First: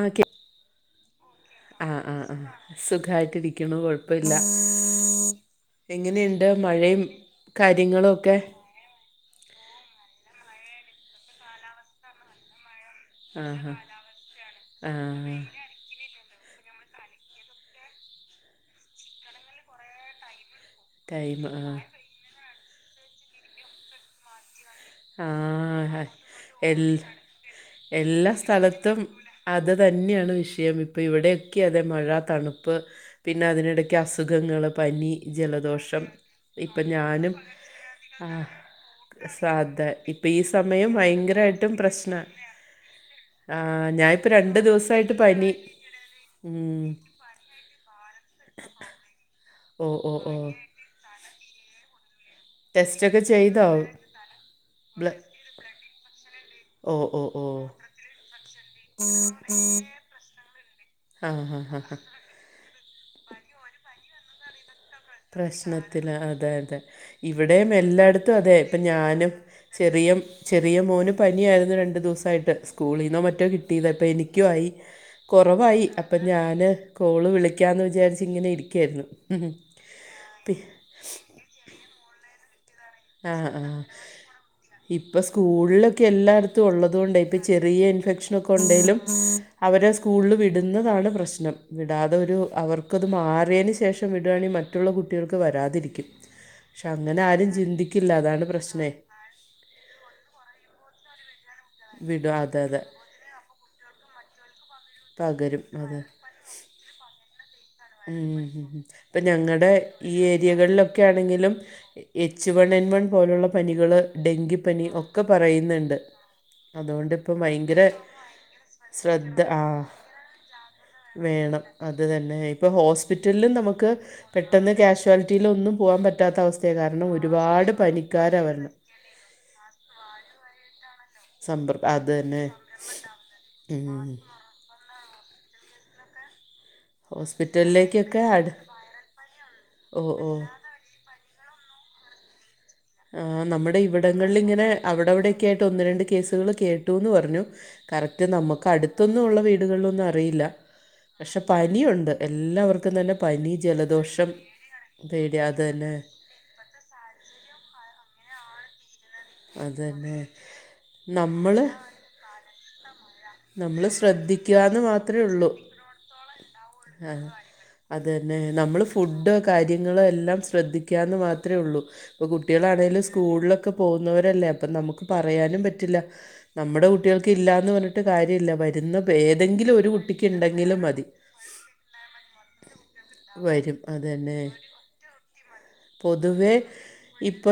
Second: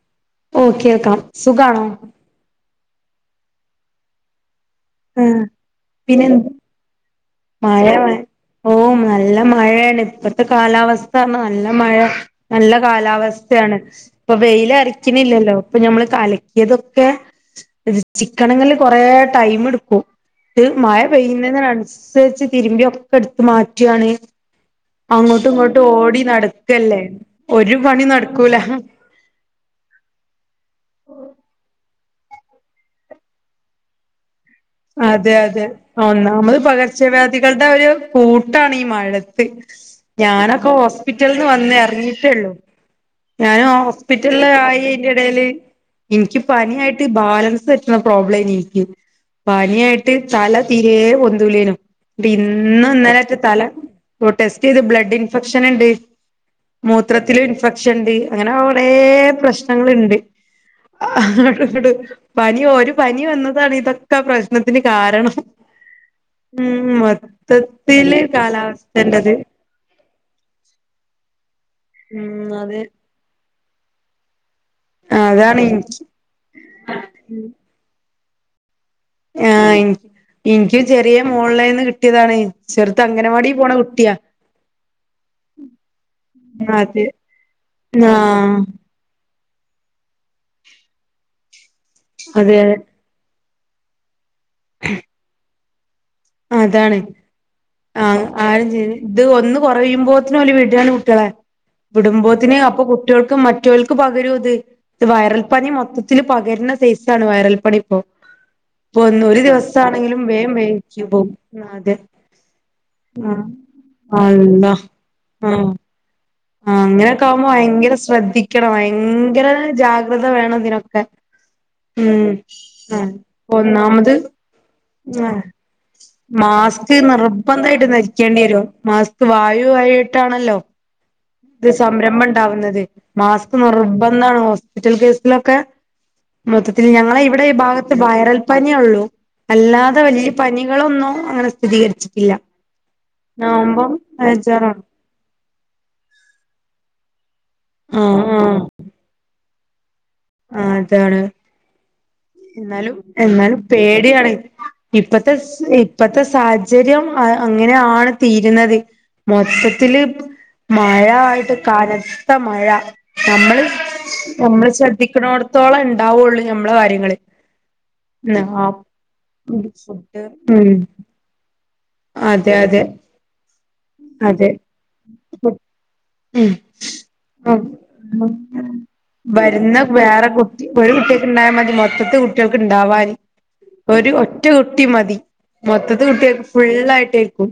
ആകെ ഓഹ് കേൾക്കാം സുഖാണോ? സുഖായിട്ടിരിക്ക്ണു കൊഴ്പ്പല്ല ആഹ് പിന്നെ എങ്ങനെണ്ട് മഴെമ് കാര്യങ്ങളുഒക്കെ ഓം നല്ല മഴേണ് പ്പത്തെ കാലാവസ്ഥാർഞാ നല്ല മഴ നല്ല ആഹ് കാലാവസ്ഥയാണ് പ്പൊ ആഹ് വെയിലറിച്ചിണില്ലല്ലോ പ്പ ഞമ്മള് കലക്ക്യതൊക്കെ ചിക്കണങ്ങില് കൊറേ ടൈമ് ടുക്കും ട്ട് മഴ ടൈം ആഹ് പെയ്യുന്നതിനൻസര്ച്ച് തിര്മ്പ്യോക്കെട്ത്ത് മാറ്റാണ് അങ്ങോട്ടും ങ്ങോട്ടും ആഹ് ഓടി എൽ നടക്കല്ലേ ഒരു പണിം എല്ലാ നട്ക്കൂല സ്ഥലത്തും അത് തന്ന്യാണ് വിഷയം ഇപ്പ ഇവിട്യോക്കെ തെ മഴ തണുപ്പ് പിന്നതിനിടക്ക് അസുഖങ്ങൾ അതെ അതെ ഒന്നാമ്മത് ഞാനും പകർച്ചവ്യാധികൾടെ ഒരു ആഹ് കൂട്ടാണ് ഈ മഴത്ത് സാധ ഇപ്പൊ ഈ ഞാനൊക്കെ സമയം ഹോസ്പിറ്റൽന്ന് ഭയങ്കരായിട്ടും വന്ന് പ്രശ്ന എർങ്ങീട്ടേള്ളു ഞാന് ആഹ് ഞാനിപ്പോ ഹോസ്പിറ്റൽ രണ്ട് ലായി ദിവസായിട്ട് അയ്ന്റെടേല് പനി ഇന്ക്ക് ഉം പന്യായിട്ട് ബാലൻസെറ്റ്ണ പ്രോബ്ലേനിൻക്ക് ഓ ഓ പന്യായിട്ട് ഓ തല തീരേ പൊന്തൂലേന്നു ടെസ്റ്റൊക്കെ ബിന്നുന്നലെറ്റ തല ചെയ്തോ ഓ ടെസ്റ്റെയ്ത് ബ്ല ബ്ലഡിൻഫെക്ഷന് ണ്ട് ഓ ഓ മൂത്രത്തില് ഓ ഇൻഫെക്ഷൻ ണ്ട് അങ്ങനെ കുറേ പ്രശ്നങ്ങള്ണ്ട് ആ ഹാ അങ്ങട്ടു ഹാ ങ്ങട്ടും ഹാ പനി ഒരു പനി വന്നതാണ് ക്കെ പ്രശ്നത്തിന് കാരണം പ്രശ്നത്തില അതെ അതെ ഉം മൊത്തത്തില് കാര പ്പ ഞാനും ചെറിയ ചെറിയ മോന് പനിയായിര്ന്നു രണ്ടു ഉം ദിവസായിട്ട് അതെ സ്കൂളീന്നോ മറ്റോ കി ദീ ദെപ്പെനിക്യുആയി അതാണ് കൊറവായി എനിക്ക് അപ്പൊ ഞാൻ കോൾ വിളിക്ക്യന്ന് വിജാർച് തിങ്ങനെ ഇരിക്ക്യാർന്നു ഉം ഇന്ക് ചെറ്യേ മോളേന്ന് കിട്ട്യതാണ് ചെർത് ആഹ് അംഗനവാടി പോണ ആഹ് കുട്ട്യാ ഇപ്പൊ സ്കൂൾലൊക്കെ എല്ലാട്ത്തും അതെ ഉള്ളതോണ്ടേ പ്പ ചെറിയ ഇൻഫെക്ഷനൊക്കെ ആഹ് ണ്ടേലും അവരെ സ്കൂൾല് വിടുന്നതാണ് പ്രശ്നം വിടാതെ ഒരു അതെ അതെ അവർക്കത് മാറ്യേന് ശേഷം വിടാണി മറ്റുള്ള കുട്ടികൾക്ക് വരാതിരിക്കും ക്ഷെ അതാണ് അങ്ങനാരും ചിൻ ആഹ് ആരും ചിന്തി ത് ഒന്ന് കൊറയുമ്പോത്തിനോല് വ്ടാണ് കുട്ട്യാളെ വിടും വിടുമ്പോത്തിന് അതെ അപ്പൊ അതെ കുട്ട്യാൾക്ക് മറ്റോൽക്ക് പകരു ത് പകരും വയറൽപ്പനി അതെ മൊത്തത്തിൽ പകര്ണ സൈസാണ് വൈറൽ പനി ഇപ്പോ ഉം ഇപ്പൊ പ്പ ഒന്ന് ഒരു ഞങ്ങടെ ഈ ദിവസാണെങ്കിലും വേം വേം ഏരിയകൾലൊ ക്കെ ക്കും ആണെങ്കിലും പോവും അതെ എച്ച് വൺ എൻ വൺ ആഹ് പോലുള്ള പനികള്, അള്ളാ ഡെങ്കിപ്പനി ഒക്കെ ആഹ് പറയ്ന്നു ണ്ട് ആഹ് അതോണ്ട് അങ്ങനെയൊക്കെ പ്പം ആവുമ്പോ ഭയങ്കര ശ്രദ്ധിക്കണം [inaudible] സ്രദ്ധ ഭയങ്കര [inaudible] ആഹ് ജാഗ്രത വേണം ഇതിനൊക്കെ വേണം അത് ഉം തന്നെ ഇപ്പൊ ആഹ് ഹോസ്പിറ്റൽലും നമുക്ക് ഒന്നാമത് പെട്ടെന്ന് ആഹ് കാഷ്വാലിറ്റിയിലൊന്നും പോവാൻ പറ്റാത്തവസ്ഥേ മാസ്ക് കാരണം ഒരുപാട് പനി ക്കാര വർണേ മാസ്ക്ക് വായുവായിട്ടാണല്ലോ ത് സമ്പർ അത് സംരംഭം തന്നെ ണ്ടാവുന്നത് മാസ്ക് ഉം നിർബന്താണ് ഹോസ്പിറ്റൽ കേസ് ലൊക്കെ മൊത്തത്തില് ഞങ്ങളെ ഇവിടെ ഈ ഭാഗത്ത് ഹോസ്പിറ്റലിലേക്കൊക്കെ വയറൽ അട് പന്യോള്ളൂ അല്ലാതെ ഓ വല്ല്യ ഓ പനി കളൊന്നും അങ്ങനെ സ്ഥിതീകരിച്ചിട്ടില്ല ആഹ് നമ്മുടെ ഇവിടങ്ങൾൽ ങ്ങനെ അവ് അവിടൊക്കായിട്ട് ഒന്ന് രണ്ട് കേസുകൾ കേട്ടുന്ന് പർഞ്ഞു ആഹ് കറക്റ്റ് ആഹ് നമുക്ക തൊന്നു ഉള്ള വീടുകൾലൊന്നു റിയില്ല ആ അതാണ് പക്ഷെ പനിയുണ്ട് എല്ലാവർക്കും എന്നാലും നല്ല പനി എന്നാലും ജലദോഷം പേടിയാണ് ഇപ്പത്തെ പേടി അത് സ് തന്നെ ഇപ്പത്തെ സാഹചര്യം അ അങ്ങനെയാണ് തീരുന്നത് അത് മൊത്തത്തില് തന്നെ മഴായിട്ട് നമ്മൾ കനത്ത മഴ നമ്മൾ ശ്രദ്ധിക്കുക നമ്മൾ എന്ന് ശ്രദ്ധി മാത്രമേ ഉള്ളൂ ക്കണോട്ത്തോളം ണ്ടാവൊള്ളൂ ഞമ്മളെ കാര്യങ്ങള് അതെന്നെ ആ നമ്മള് ഫുഡ് ഫുഡ് കാര്യങ്ങളെല്ലാം ഉം ശ്രദ്ധിക്കാൻ ത് മാത്രേ ഒള്ളു പോ അതെ അതെ കുട്ടികളാണേലു സ്കൂൾലൊക്കെ പോന്നോ തല്ലേ അതെ അപ്പ നമുക്ക് പറയാനും പറ്റില്ല ഉം നമ്മടെ കുട്ട്യാൾക്ക് ഇല്ലാന്ന് പർഞ്ഞിട്ട് കാര്യല്ല മരുന്നൊ വരുന്ന വേറെ കുട്ടി ഒരു കുട്ടിക് ഉണ്ടായൽ മതി മൊത്തത്തിൽ കുട്ടികൾക്ക് ഉണ്ടാവാന്. വരും ഒരു അതന്നെ ഒറ്റ കുട്ടി മതി മൊത്തത്ത് കുട്ടിയാക്ക് പൊതുവേ ഇപ്പൊ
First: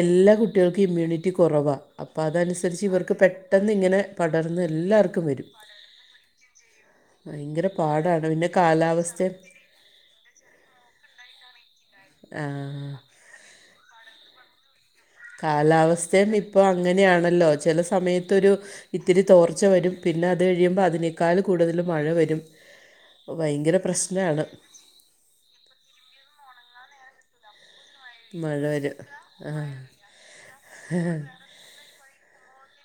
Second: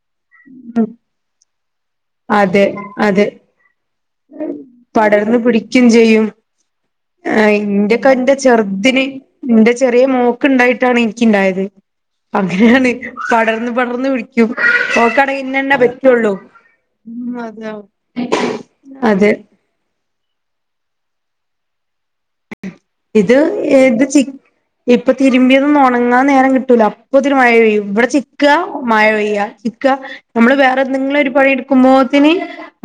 എല്ലാ കുട്ടികൾക്കും ഇമ്മ്യൂണിറ്റി കുറവാണ്. അപ്പ അതെ അതനുസരിച്ച് ഇവർക്ക് അതെ പെട്ടെന്ന് ഇങ്ങനെ പടർന്ന് എല്ലാവർക്കും പടർന്ന് വരും പിടിക്കും ചെയ്യും. ആ ഭയങ്കര ഇന്റെയക്കെ പാടാണ് എന്റെ പിന്നെ ചെറുതിന് കാലാവസ്ഥ എന്റെ ചെറിയ മോ ഓക്ക് ണ്ടായിട്ടാണ് ഇനിക്കിണ്ടയത് അങ്ങനെയാണ് ആ പടർന്ന് പടർന്ന് പിടിക്കും. ക്ക് ഇന്നെന്നെ പറ്റുള്ളൂ. ഇപ്പോ അങ്ങനെയാണല്ലോ ചില സമയത്തൊരു ഇത്തിരി അതെ തോർ ർച്ച വരും പിന്നെ അത് കഴിയുമ്പോൾ അതിനേക്കാൾ കൂടുതൽ മഴ വരും. ഇത് ഭയങ്കര ഏത് ചി പ്രശ്നമാണ് ഇപ്പൊ തിരുമ്പിയതൊന്നും ഉണങ്ങാൻ നേരം കിട്ടൂല അപ്പൊത്തിന് മഴ പെയ്യും. ഇവിടെ ചി മഴ വരും ചിക്കമഴ പെയ്യ ആ ചിക്ക നമ്മള് വേറെന്തങ്കിലും ഒരു പണി എടു കുമോത്തിന്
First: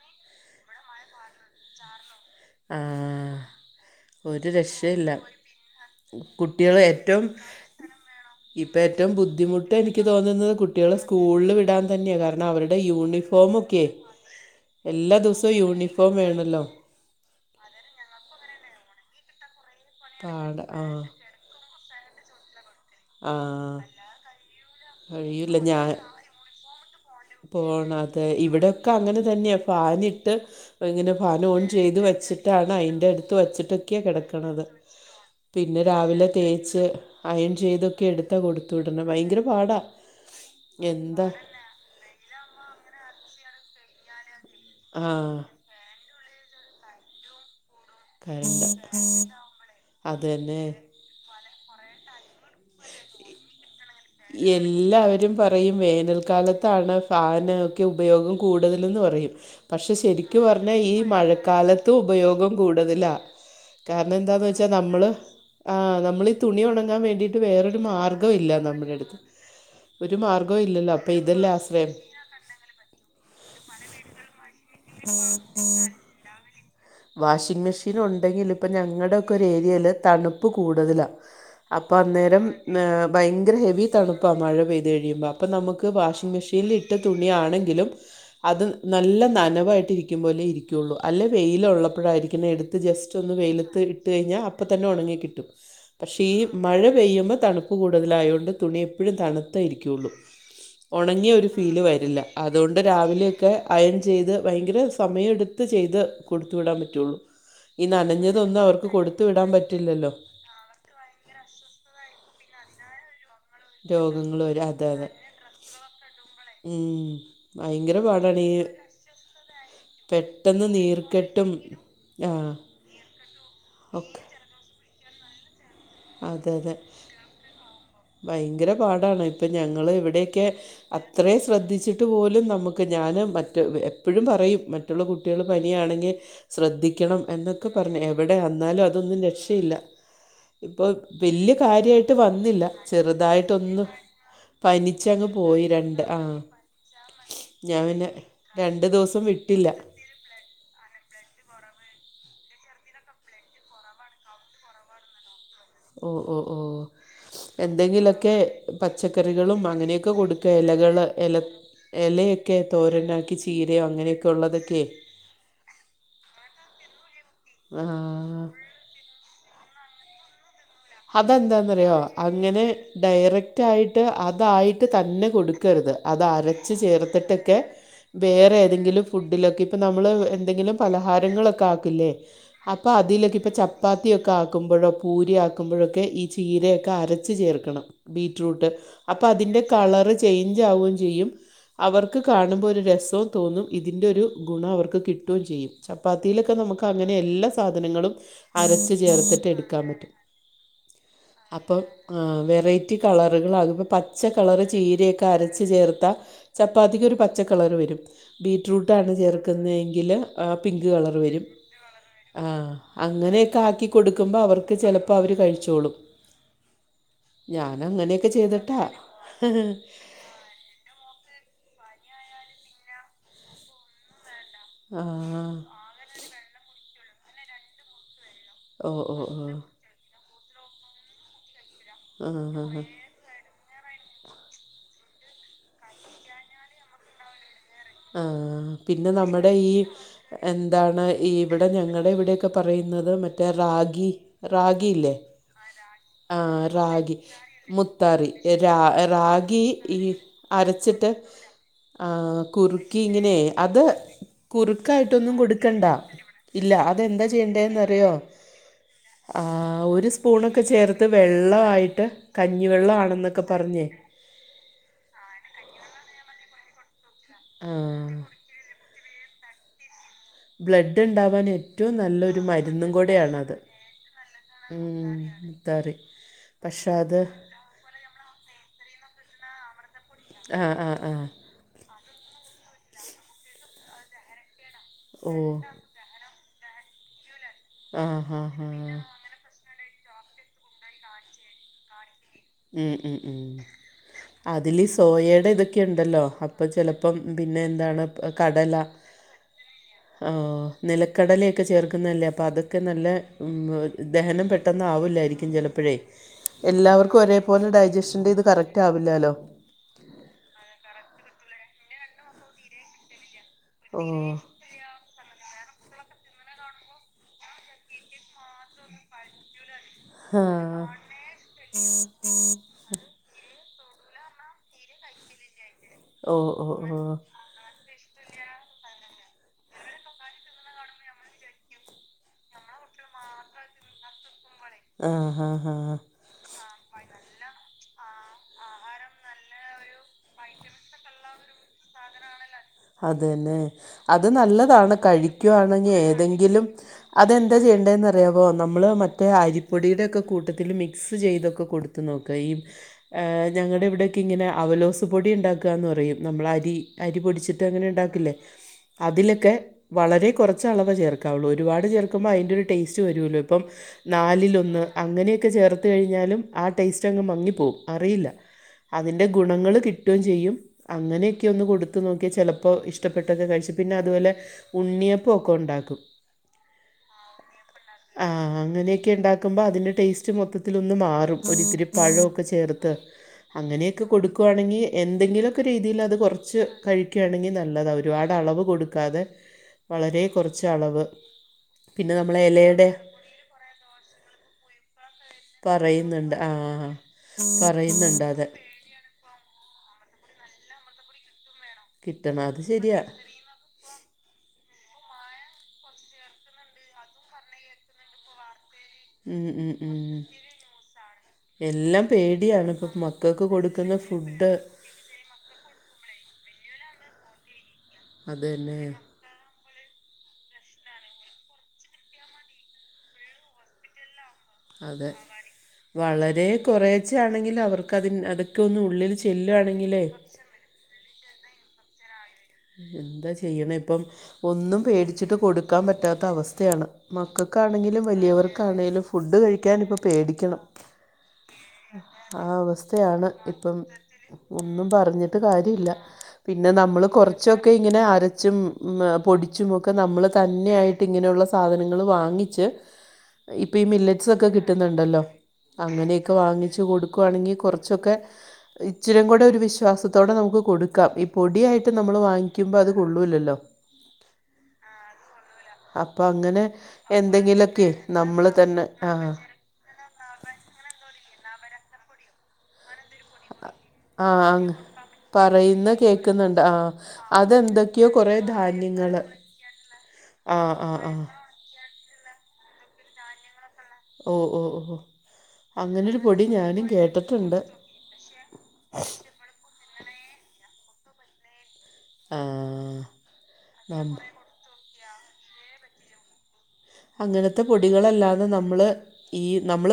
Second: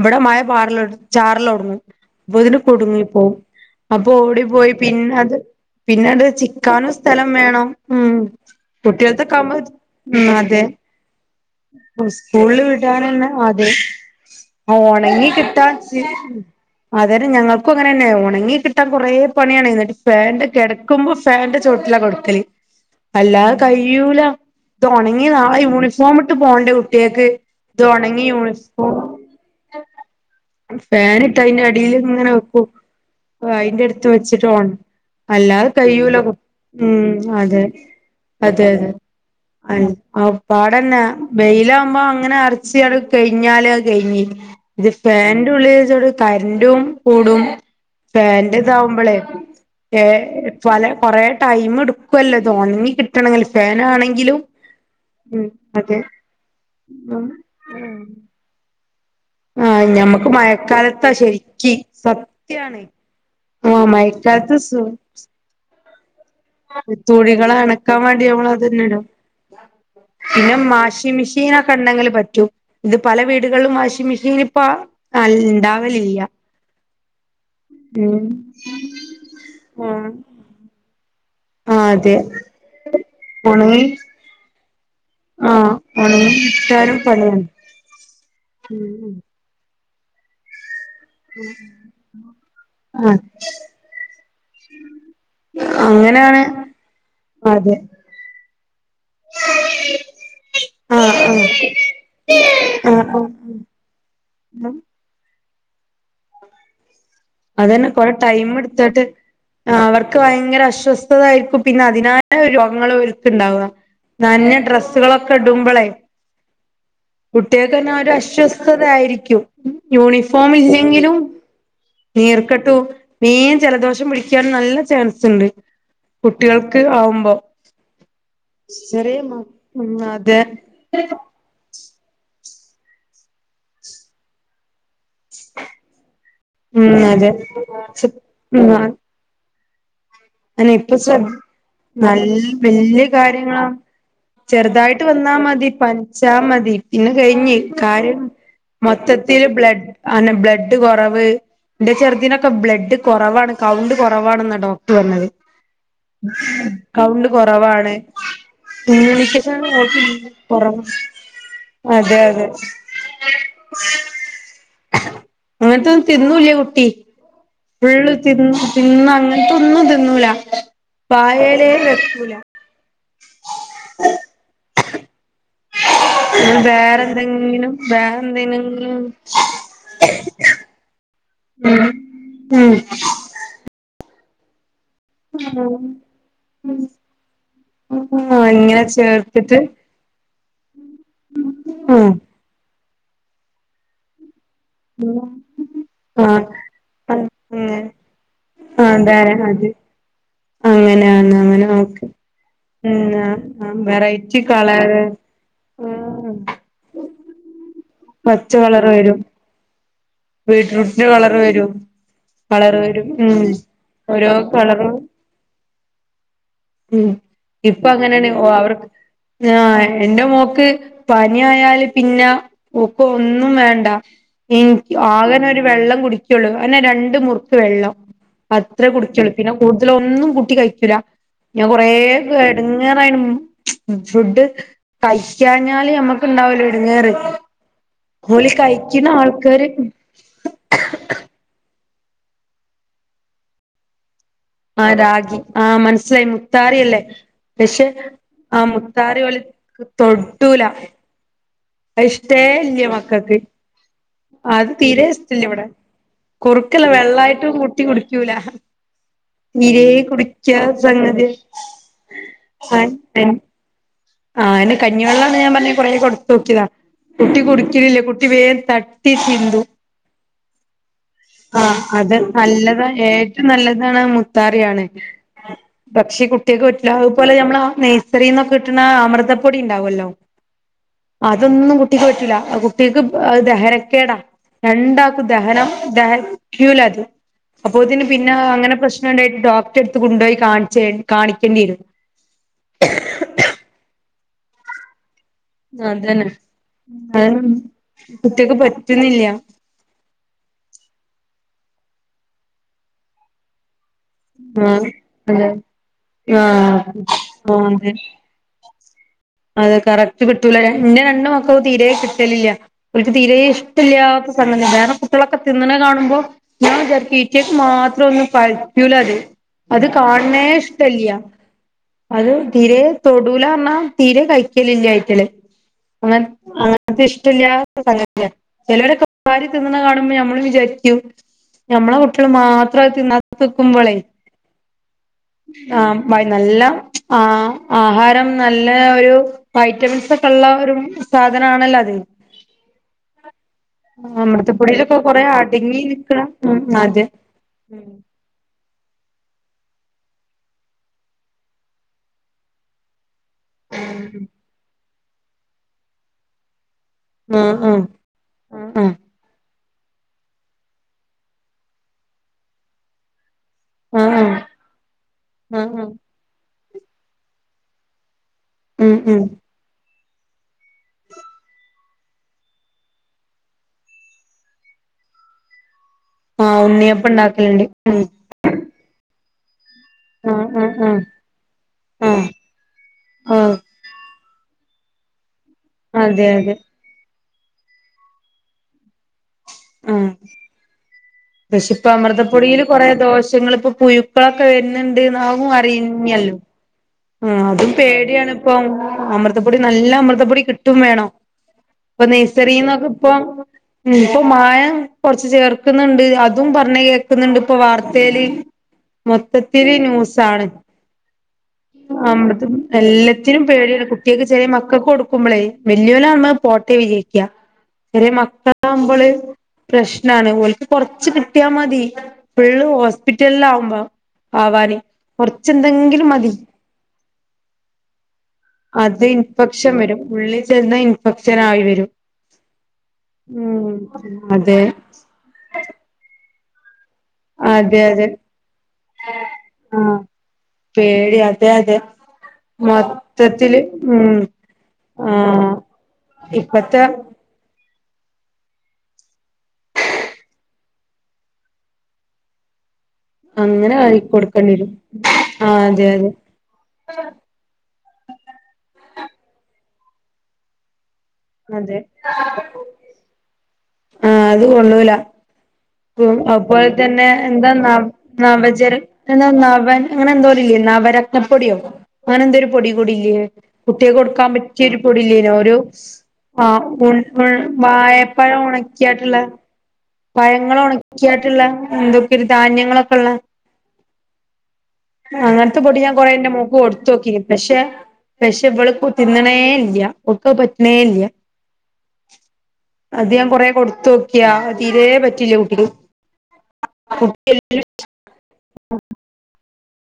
ഇവിടെ മഴ പാറില് ചാറിലോടുങ്ങും അപ്പോതിന് ആ കുടുങ്ങിപ്പോകും. ഓടി ഒരു പോയി രക്ഷയില്ല പിന്നെ അത് പിന്നെത് കുട്ടികൾ ചിക്കാനും ഏറ്റവും സ്ഥലം വേണം ഉം ഇപ്പം ഏറ്റവും കുട്ടികൾ താക്കാക്കുമ്പോ ബുദ്ധിമുട്ട് എനിക്ക് ഉം തോന്നുന്നത് അതെ കുട്ടികളെ സ്കൂളിൽ വിടാൻ തന്നെയാണ് കാരണം സ്കൂളിൽ അവരുടെ വിടാണ്ള്ള അത് യൂണിഫോമൊക്കെ എല്ലാ ഉണങ്ങി ദിവസവും കിട്ടാൻ യൂണിഫോം വേണമല്ലോ അതന്നെ ഞങ്ങൾക്കും അങ്ങനെ തന്നെയ ഉണങ്ങി കിട്ടാൻ കൊറേ പണിയാണ് ഫേന്റെ പാട ആ കിടക്കുമ്പോ ഫാന്റെ ചോട്ടിലാ കൊടുക്കല് ആ അല്ലാതെ കയൂല. ഇതുണങ്ങി നാളെ കഴിയില്ല യൂണിഫോം ഇട്ട് പോണ്ടേ കുട്ടികൾക്ക്. പോണ അതെ ഇവിടെക്കെ അങ്ങനെ തന്നെയ ഫാന് ഇട്ട് ഇങ്ങനെ ഇട്ട് ഫാൻ ഓൺ അതിന്റെ അടിൽ ചെയ്ത് ഇങ്ങനെ വെച്ചി വെക്കും ട്ടാണ് അയിന്റെ ഒരുത്. അയിന്റെ ടുത്തവച്ചിട്ടൊക്കെയ അടുത്ത് വെച്ചിട്ട് കിടക്കണത് ഓൺ അല്ലാതെ പിന്നെ കയ്യൂല രാവിലെ തേച്ച് ഉം അയ അതെ ചെയ്തൊക്കെ എടുത്താ കൊടുതുവിടണ് ഭയങ്ക അ ആ പാടന്നെ വെയിലകുമ്പോ അങ്ങനെ ആർ ച്ച് അത്കഴിഞ്ഞാല് കഴിഞ്ഞി ഇത് ആഹ് ഫാന്റ് ഉള്ളില് വെച്ചാണ്ട് കരന്റു കൂടും കരണ്ട് ഫാന്റ്തമ്പോളേ ഏ അത് തന്നെ പല കുറേ ടൈം എടുക്കുവല്ലോ ഇതൊണങ്ങി കിട്ടാ എല്ലാവരും ഉം പറയും അതെ വേനൽക്കാലത്താണ് ഫാൻ ഒക്കെ ഉം ഉപയോഗം കൂടുതലെന്ന് പറയും. ആഹ് പക്ഷെ ഞമ്മക്ക് ശരിക്കു പറഞ്ഞാ ഈ മഴക്കാലത്താ ശരിക്ക് മഴക്കാലത്ത് ഉപയോഗം സത്യാണ് കൂടുതലാ. ആഹ് കാരണം എന്താന്ന് മഴക്കാലത്ത് വെച്ചാ സു നമ്മള് ആ നമ്മൾ തുണി ഉണങ്ങാൻ വേണ്ടിയിട്ട് തുണികള് വേറൊരു അണക്കാൻ വേണ്ടി നമ്മള് മാർഗവില്ല അതന്നെ നമ്മുടെ ഇടും ഒരു മാർഗവും ഇല്ലല്ലോ അപ്പൊ ഇതല്ലേ ആശ്രയം. പറ്റു ഇത് പല വീടുകളിലും വാഷിംഗ് മെഷീനി ഇപ്പ ഉണ്ടാവലില്ല. വാഷിംഗ മെഷീൻ ഉണ്ടെങ്കിലും പ്പോ ഞങ്ങളുടെ ഒക്ക ഒരു ഏരിയില് ആഹ് തണുപ്പ് കൂടുതലാ. ആഹ് അപ്പൊ അതെ അന്നേരം ഭയങ്കര ഒണങ്ങി ഹെവി തണുപ്പാ മഴ പെയ യ്യുമ്പോ അപ്പോ ആഹ് നമുക്ക് ഒണങ്ങി വാഷിംഗ മെഷീനിൽ ഇട്ട കിട്ടാനും പണിയാണ് തുണിയാണെങ്കിലും അത് ഉം നല്ല നനവായിട്ട് ഇരിക്കുമ്പോ ലെ ഇരിക്കുകുള്ളു അല്ലെ വെയില ഉള്ളപ്പോഴായിരിക്കുന്ന എടുത്ത് ജസ്റ്റ് ആഹ് ഒന്ന് വെയിലത്ത് ഇട്ട് കഴിഞ്ഞാൽ അപ്പം തന്നെ ഉണങ്ങി കിട്ടും. പക്ഷേ ഈ അങ്ങനെയാണ് മഴ പെയ്യുമ്പോൾ തണുപ്പ് അതെ കൂടുതലായതുകൊണ്ട് തുണി എപ്പോഴും തണുത്തേ ഇരിക്കുള്ളൂ. ആഹ് ഒണങ്ങിയ ഒരു ഫീല് ആഹ് വരില്ല അതുകൊണ്ട് ആഹ് രാവിലെയൊക്കെ അയൺ ചെയ്ത് ആഹ് ഭയങ്കര സമയമെടുത്ത് ചെയ്ത് കൊടുത്തു വിടാൻ പറ്റുള്ളൂ. ഈ അതന്നെ കൊറെ ടൈം നനഞ്ഞതൊന്നും അവർക്ക് എടുത്തിട്ട് കൊടുത്തു വിടാൻ പറ്റില്ലല്ലോ അവർക്ക് ഭയങ്കര അശ്വസ്ഥ യിരിക്കും പിന്നെ അതിനാലെ രോഗങ്ങൾ ഓര്ക്ക് ഉണ്ടാവുക രോഗങ്ങൾ നന്നഞ്ഞ വരും അതെ അതെ ഡ്രസ്സുകളൊക്കെ ഇടുമ്പോളേ ഉം കുട്ടികൾക്ക് തന്നെ ഭയങ്കര ഒരു പാടാണ് ഈ അശ്വസ്ഥത ആയിരിക്കും യൂണിഫോം പെട്ടെന്ന് ഇല്ലെങ്കിലും നീർക്കെട്ടും ആ നീർക്കെട്ടു വേഗം ജലദോഷം ഒക്കെ പിടിക്കും. ക്കാൻ നല്ല ചാൻസ്ണ്ട് അതെ അതെ കുട്ടികൾക്ക് ആവുമ്പോ. ഭയങ്കര ചെറിയ പാടാണ് മ ഇപ്പൊ ഞങ്ങള് ഉം അതെ ഇവിടെക്കെ അത്ര ശ്രദ്ധിച്ചിട്ട് പോലും നമുക്ക് ഞാൻ മറ്റ എപ്പോഴും പറയും മറ്റുള്ള കുട്ടികൾ പനിയാണെങ്കിൽ ഉം ശ്രദ്ധിക്കണം അതെ എന്നൊക്കെ പറഞ്ഞു എവിടെ വന്നാലും ഉം അതൊന്നും രക്ഷയില്ല അനെ ഇപ്പോൾ ഇപ്പ സ വലിയ കാര്യമായിട്ട് നല്ല വന്നില്ല വല്യ കാര്യങ്ങളാ ചെറുതായിട്ടൊന്ന് ചെറുതായിട്ട് പനിച്ചങ്ങ് വന്നാ പോയി മതി രണ്ട് ആ പഞ്ച്ചാ മതി പിന്നെ കഴിഞ്ഞ് ഞാൻ പിന്നെ കാര്യം രണ്ട് ദിവസം മൊത്തത്തിൽ വിട്ടില്ല ബ്ലഡ് ആന്നെ ബ്ലഡ് കുറവ് എന്റെ ചെറുദിനൊക്കെ ബ്ലഡ് കുറവാണ് കൗണ്ട് കുറവാണ് എന്നാ ഡോക് വന്നത് ഓഹ് ഓഹ് ഓഹ് കൊറവാണ് എന്തെങ്കിലൊക്കെ പച്ചക്കറികളും കമ്മ്യൂണിക്കേഷൻ ഓൾക്ക് അങ്ങനെയൊക്കെ കൊടു കൊറവാ ഇലകൾ ഇല അതെ അതെ ഇലയൊക്കെ തോരനാക്കി ചീരയോ അങ്ങനെയൊക്കെ ഉള്ളതൊക്കെ അങ്ങനെതോന്നും തിന്നൂല്ലേ കുട്ടി ഫുള്ള് ആ തിന്ന് തിന്ന അങ്ങനത്തെ ഒന്നും തിന്നൂല വായേലേ അതെന്താന്നറിയോ വെക്കൂല അങ്ങനെ ഡയറക്റ്റ് ആയിട്ട് അതായിട്ട് തന്നെ കൊടു ക്കരുത് അത് അരച്ച് ചേർട്ടൊക്കെ വേറെന്തെങ്കിലും വേറെ വേറെന്തെങ്കിലും ഏതെങ്കിലും ഫുടിലോക്കെ ഇ ഇപ്പൊ നമ്മള് എന്തെങ്കിലും പലഹാരങ്ങളൊക്കെ ആക്കില്ലേ അപ്പൊ അതിലൊക്കെ ഇപ്പ ചപ്പാത്തിയോ ആക്കുമ്പോഴോ പൂരി ഉം ആക്കുമ്പോഴൊക്കെ ഈ ചീരയൊക്കെ അരച്ചു ചേർക്കണം ആ ബീറ്റ്റൂട്ട് ഇങ്ങനെ അപ്പ ചേർത്തിട്ട് അതിന്റെ കളറ് ചേഞ്ച് ആവുകയും ചെയ്യും ഉം അവർക്ക് കാണുമ്പോൾ ഒരു രസവും തോന്നും ഇതിന്റെ ഒരു ഗുണം അവർക്ക് കിട്ടുകയും ചെയ്യും ആ ചപ്പാത്തിയിലൊക്കെ നമുക്ക് അങ്ങനെ എല്ലാ സാധനങ്ങളും അരച്ച അതെ ചേർത്തിട്ട് അത് എടുക്കാൻ പറ്റും അങ്ങനെയാണ് അങ്ങനെ അപ്പം ഓക്കെ വെറൈറ്റി കളറുകളൾ ഉം ഇപ്പ പച്ച വെറൈറ്റി കളറ് ചീരയൊക്കെ അരച്ച് ചേർത്താ ഉം അപ്പോൾ അതിലൊരു പച്ചക്കളറ് വരും പച്ച കളർ വരും നിക്കുന്നെങ്കിൽ പിങ്ക് കളർ വരും കളർ വരും ഉം അങ്ങനെയൊക്കെ ആക്കി ഓരോ കൊടുക്കുമ്പോൾ അവർക്ക് ചെല കളറും അപ്പോ അവർ കഴിച്ചോളും ഉം ഞാൻ ഇപ്പൊ അങ്ങനെയാണ് അങ്ങനെയൊക്കെ ചെയ്തിട്ടാ അവർക്ക് ആ എന്റെ മോക്ക് പനി ആയല് പിന്നെ ഒക്കെ ഒന്നും വേണ്ട ആ ആകനെ ഒരു വെള്ളം കുടിക്കുള്ളു അയനെ രണ്ട് മുക്ക് വെള്ളം അത്രേ ഓ ഓ കുടിച്ചുള്ളു ഓ പിന്നെ കൂ അതിലൊന്നും കുട്ടി കഴിക്കൂല ഞാൻ കൊറ ആ ആ എടുങ്ങറായി ഫുഡ് കഴിക്കഴിഞ്ഞാല് മ്മക്കുണ്ടാവല്ലോ എടുങ്ങേറ് ഉം ആ. ഹോളി കായക്കുന്ന പിന്നെ നമ്മുടെ ആൾക്കാര് ഈ എന്താണ് ഇവിടെ ഞങ്ങളുടെ ഇവിടൊക്കെ പറയുന്നത് മറ്റേ റാഗി റാഗി ആഹ് ഇല്ലേ രാഗി ആഹ് മനസ്സിലായി ആ മുത്താറി അല്ലേ റാഗി പക്ഷെ മുത്താറി ആഹ് മുത്താറി ഓല് റാഗി ഈ തൊടൂല അരച്ചിട്ട് ആ, [unintelligible] കുറുക്കി ഇങ്ങനെ മക്കൾക്ക് അത് അത് തീരെ കുറുക്കായിട്ടൊന്നും ഇഷ്ടല്ല ഇവിടെ കൊടുക്കണ്ട ഇല്ല കുറുക്കല്ല അതെന്താ വെള്ളായിട്ടും കുട്ടി ചെയ്യണ്ടേന്ന്റിയോ കുടിക്കൂല ആ തീരെ ഒരു സ്പൂണൊക്കെ കുടിക്കാത്ത ചേർത്ത് സംഗതിയാ വെള്ളമായിട്ട് കഞ്ഞിവെള്ളം ആണെന്നൊക്കെ പറഞ്ഞേ ആ കഞ്ഞിവെള്ളാണ് ഞാൻ പറഞ്ഞ കുറെ കൊടുത്തു നോക്കിയതാ കുട്ടി ആ, കുടിക്കലില്ലേ കുട്ടി വേഗ ത ട്ടി ചിന്തു ബ്ലഡ് ഉണ്ടാവാൻ ആഹ് ഏറ്റവും അത് നല്ലൊരു നല്ലതാ മരുന്നും ഏറ്റവും കൂടെയാണത് നല്ലതാണ് മുത്താറിയാണ് ഉം, മുത്താറി പക്ഷേ കുട്ടികക്ക് പക്ഷെ പറ്റില്ല അത് അതുപോലെ നമ്മള നഴ്സറിൽന്നൊക്കെ കിട്ടുന്ന അമൃതപ്പൊടി ഉണ്ടാവുല്ലോ ആഹ് ആഹ് അതൊന്നും കുട്ടിക്ക് പറ്റില്ല കുട്ടിക്ക് ദഹനക്കേടാ രണ്ടാക്കും ഓ ദഹനം [unintelligible] ക്കൂല അത് അപ്പോതിന് ആ പിന്നെ ഹാ അങ്ങനെ ഹാ പ്രശ്നം ഉണ്ടായിട്ട് ഡോക്ടറെ എടുത്ത കൊണ്ടുപോയി കാണിച്ച കാണിക്കേണ്ടിയിരുന്നു ഉം ഉം ഉം അതില് സോയയുടെ ഇതൊക്കെ ഉണ്ടല്ലോ അതന്നെ അപ്പൊ ചിലപ്പം അത് പിന്നെ എന്താണ് കുട്ടിക്ക് കടല പറ്റുന്നില്ല നിലക്കടലയൊക്കെ ചേർക്കുന്നതല്ലേ അപ്പൾ അതൊക്കെ നല്ല ദഹനം പെട്ടെന്ന് ആഹ് ആവില്ലായിരിക്കും അതെ ചിലപ്പോഴേ ആഹ് എല്ലാവർക്കും ഒരേ ആഹ് ഇപ്പൊര് ഡൈജസ്റ്റിന്റിം ഇത് കറക്റ്റ് ആവില്ലല്ലോ അതെ കറക്റ്റ് കിട്ടൂല ര ഇന്റെ രണ്ട് മക്കളും തീരേ കിട്ടലില്ല ഓല്ക്ക് തീരേ ഇഷ് ടല്ലാത്ത ഓഹ് സംഗതി വേറെ കുട്ടിളൊക്കെ തിന്നണെ കാണുമ്പോ ഞാൻ വിചാരിക്ക് ടീച്ചേർസ് മാത്രം ഒന്ന് പ റയൂലത് അത് കാണ്ണേ ആഹ് ഇഷ്ടല്ല അത് തീരേ തൊടൂലാറണാ തീരേ കഴിക്കലില്ല അയിറ്റള് അങ്ങന ഓഹ് ഓഹ് അങ്ങനത്തെ ഓഹ് ഇഷ്ടല്ല്യാ [unintelligible] ചേലോരൊക്കെ വാരി തിന്ന്ണ കാണുമ്പോ ഞമ്മളും വിചാരിക്കും ഞമ്മളെ കുട്ടിള് മാത്രം അത് തിന്നാത്ക്കുമ്പളേ ആഹ് ഭയ നല്ല ആഹ് ആഹാരം നല്ല ഒരു വൈറ്റമിൻസ് ഒക്കെള്ള ഒരു സാധനാണല്ലോ അത് അതന്നേ അത് നല്ലതാണ് അമൃതപ്പൊടിയിലൊക്കെ കൊറേ അടങ്ങി കഴിക്കുവാണെങ്ങി നിക്കണ ഉം ഏതെങ്കിലും അതെ അതെന്താ ചെയ്യേണ്ടന്ന് അതേപോ നമ്മള് മറ്റേ അരിപ്പൊടിയുടെക്കെ കൂട്ടത്തിൽ മിക്സ് ചെയ്തൊക്കെ കൊടുത്ത് നോക്ക ഈ ഏ ഞങ്ങൾടെ ഇവിടൊക്കെങ്ങനെ അവലോസ് പൊടി ഉണ്ടാക്കാന്ന് പറയും നമ്മൾ അരി അരി ആ പൊടിച്ചിട്ട് ആ ഡാകിലെ ആ ആ അതിലൊക്കെ വളരെ കുറച്ചളവ് ചേർക്കാവുള്ളൂ ഒരുപാട് ചേർക്കുമ്പോ അതിൻ്റെ ഒരു ടേസ്റ്റ് വരൂല്ലോ ഇപ്പം ആ ആ നാലിലൊന്ന് അങ്ങനെക്കെ ആ ആ ചേർത്ത് കഴിഞ്ഞാലും ആഹ് ടേസ്റ്റങ്ങ് മങ്ങിപ്പോകും അറിയില്ല ഉം ഉം അതിന്റെ ഗുണങ്ങള് കിട്ടും ചെയ്യും അങ്ങനെക്ക്യോന്ന് കൊടുത്തു നോക് ചെലപ്പോ ഇഷ്ടപ്പെട്ടൊക്കെ കഴിച്ചു പിന്നെ അതുപോലെ ഉണ്ണിയപ്പൊക്കെ ഉണ്ടാക്കും ആഹ് ഉണ്ണിയപ്പം ണ്ടാക്കലണ്ട് ഉം ആഹ്‌ അങ്ങനെക്കെ ഇണ്ടാക്കുമ്പോ അതിൻ്റെ ടേസ്റ്റ് ആ ആ ആ മൊത്തത്തിലൊന്ന് മാറും ഒര്ത്തിരി ആ പഴൊക്കെ ചേർത്ത് ആ അങ്ങനേക്കെ കൊടുക്കുവാണെങ്ങി എന്തെങ്കിലൊക്കെ രീതീൽ അത് അതെ അതെ കൊറച്ച് കഴിക്കാണെങ്ങി നല്ലതാ ഒരുപാട് അളവ് കൊടുക്കാതെ ആ വളരേ കൊറച്ച് അളവ് പക്ഷെ ഇപ്പൊ പിന്നെ നമ്മളെ അമൃതപ്പൊടീല് കൊറേ ഇലയുടെ ദോഷങ്ങൾ ഇപ്പൊ പുയുക്കളൊക്കെ വരു ന്ന്ണ്ട്ന്ന് അവുംറഞീനല്ലോ പറയുന്നുണ്ട് ആ ആഹ്‌ അതും പറയുന്നുണ്ട് അത് പേടിയാണ്പ്പം അമൃതപ്പൊടി നല്ല അമൃതപ്പൊടി കിട്ടും വേണം ഇപ്പൊ കിട്ടണം അത് നെയ്സറിന്നൊക്ക ശരിയാ ഇപ്പം ഉം ഇപ്പൊ മായം കൊറച്ച് ചേർക്ക്ന്ന്ണ്ട് അതും പറഞ്ഞ് കേക്ക്ന്ന്ണ്ട്പ്പോ വാർത്തേല് ഉം ഉം മൊത്തത്തില് ഉം ന്യൂസ്സാണ് എല്ലാം ആമ്പതത് പേടിയാണ് ഇപ്പം എല്ലത്തിനും മക്കൾക്ക് പേടിയാണ് കൊടുക്കുന്ന കുട്ട്യേക്ക് ചെറിയ ഫുഡ് മക്കൾക്ക് കൊടുക്കുമ്പളേ വെല്ല്യോലാവുമ്പോത് പോട്ടേ വിജാരിക്ക ചെറിയ അത് തന്നെ മക്കളാവുമ്പള് പ്രശ്നാണ് ഓൽക്ക് കൊറച്ച് കിട്ടിയാമതി ഫുള്ള് ഹോസ്പിറ്റലിൽ ആകുമ്പോ ആവാന് കൊറച്ചെന്തെങ്കിലും മതി കൊറേച്ചെ ആണെങ്കിലും അവർക്ക് അതിന് അത് അത് ഇൻഫെക്ഷൻ വരും ഉള്ളിൽ ചെന്നാ ഇൻഫെക്ഷനായി വരും എന്താ ഉം ചെയ്യണ്പ്പം അതെ ഒന്നും പേടിച്ചിട്ട് കൊടുക്കാൻ പറ്റാത്ത അവസ്ഥയാണ് അതെ അതെ മക്കക്കാണെങ്കിലും വലിയവർക്കാണേലും ഫുഡ്ഡ് ആഹ് കഴിക്കാനിപ്പോ പേടിക്കണം പേടി അതെ അതെ ആഹ് അവസ്ഥയാണ് മൊത്തത്തില് ഇപ്പം ഉം ഒന്നും പറഞ്ഞിട്ട് ആഹ് കാര്യല്ല പിന്നെ ഇപ്പത്തെ നമ്മള് കൊറ ച്ചൊക്കെ ഇങ്ങനെ അരച്ചും മേ പൊടിച്ചും ഒക്കെ നമ്മൾ തന്നെയായിട്ട് ഇങ്ങനെയുള്ള സാ സാധനങ്ങൾ വാങ്ങിച്ച് അങ്ങനെ ഇപ്പൊ ഈ ആയി മില്ലറ്റ്സൊക്കെ കൊടുക്കേണ്ടി വരും കിട്ടുന്നുണ്ടല്ലോ ആഹ് അതെ അതെ അങ്ങനെ ക്കെ വാങ്ങിച്ച് കൊടുക്കുവാണെങ്ങി കൊറച്ചൊക്കെ ഇച്ചിരും കൂടെ ഒരു വിശ്വാസത്തോടെ നമുക്ക് കൊടുക്കാം ഈ അതെ പൊടിയായിട്ട് നമ്മൾ വാങ്ങിക്കുമ്പ അത് കൊള്ളൂല്ലല്ലോ ആഹ് അത് കൊള്ളൂല ഉം അപ്പം അങ്ങനെ അത്പോലെതന്നെ എന്താ നവ എന്തെങ്കിലുമൊക്കെ നമ്മൾ തന്നെ നവജര്ക്ക്ണ ആ നവൻ അങ്ങനെന്തോതില്ലേ നവരത്നപ്പൊട്യോ അങ്ങനെ എന്തോര് പൊടി കൂടി ഇല്ലേ കുട്ട്യേക്ക് കൊട്ക്കാൻ ആഹ് അങ്ങ് പറ്റിയൊരു പൊടില്ല്യേനോ ഒരു പറയുന്ന കേക്കുന്നുണ്ട് ആഹ് ഉൻ ഉൻ വായ അതെന്തൊക്കെയോ കൊറേ പഴം ധാന്യങ്ങള് ഒണക്കിയാട്ട്ള്ളേ പഴങ്ങള് ആഹ് ആഹ് ആഹ് ഒണക്കിയാട്ട്ള്ള എന്തൊക്കെര് ധാന്യങ്ങളൊക്കെള്ള ഓഹ് ഓഹ് ഒഹോ ഉം അങ്ങനത്തെ പൊടി ഞാൻ കൊറേ ഇന്റെ മോക്ക് കൊടുത്തോക്കിനി പക്ഷേ കേട്ടിട്ടുണ്ട് പക്ഷേ ഇബള് ഇപ്പൊ തിന്ന്ണേ ഇല്ല്യ ഓക്ക്ത് പറ്റ്ണേല്ല്യ ആഹ് അത് ഞാൻ കൊറെ നം കൊട്ത്തോക്കി ആ തീരെ പറ്റില്ല്യ ഓക്ക് അങ്ങനത്തെ പൊടികള്ല്ലാതെ നമ്മള് ഈ നമ്മള്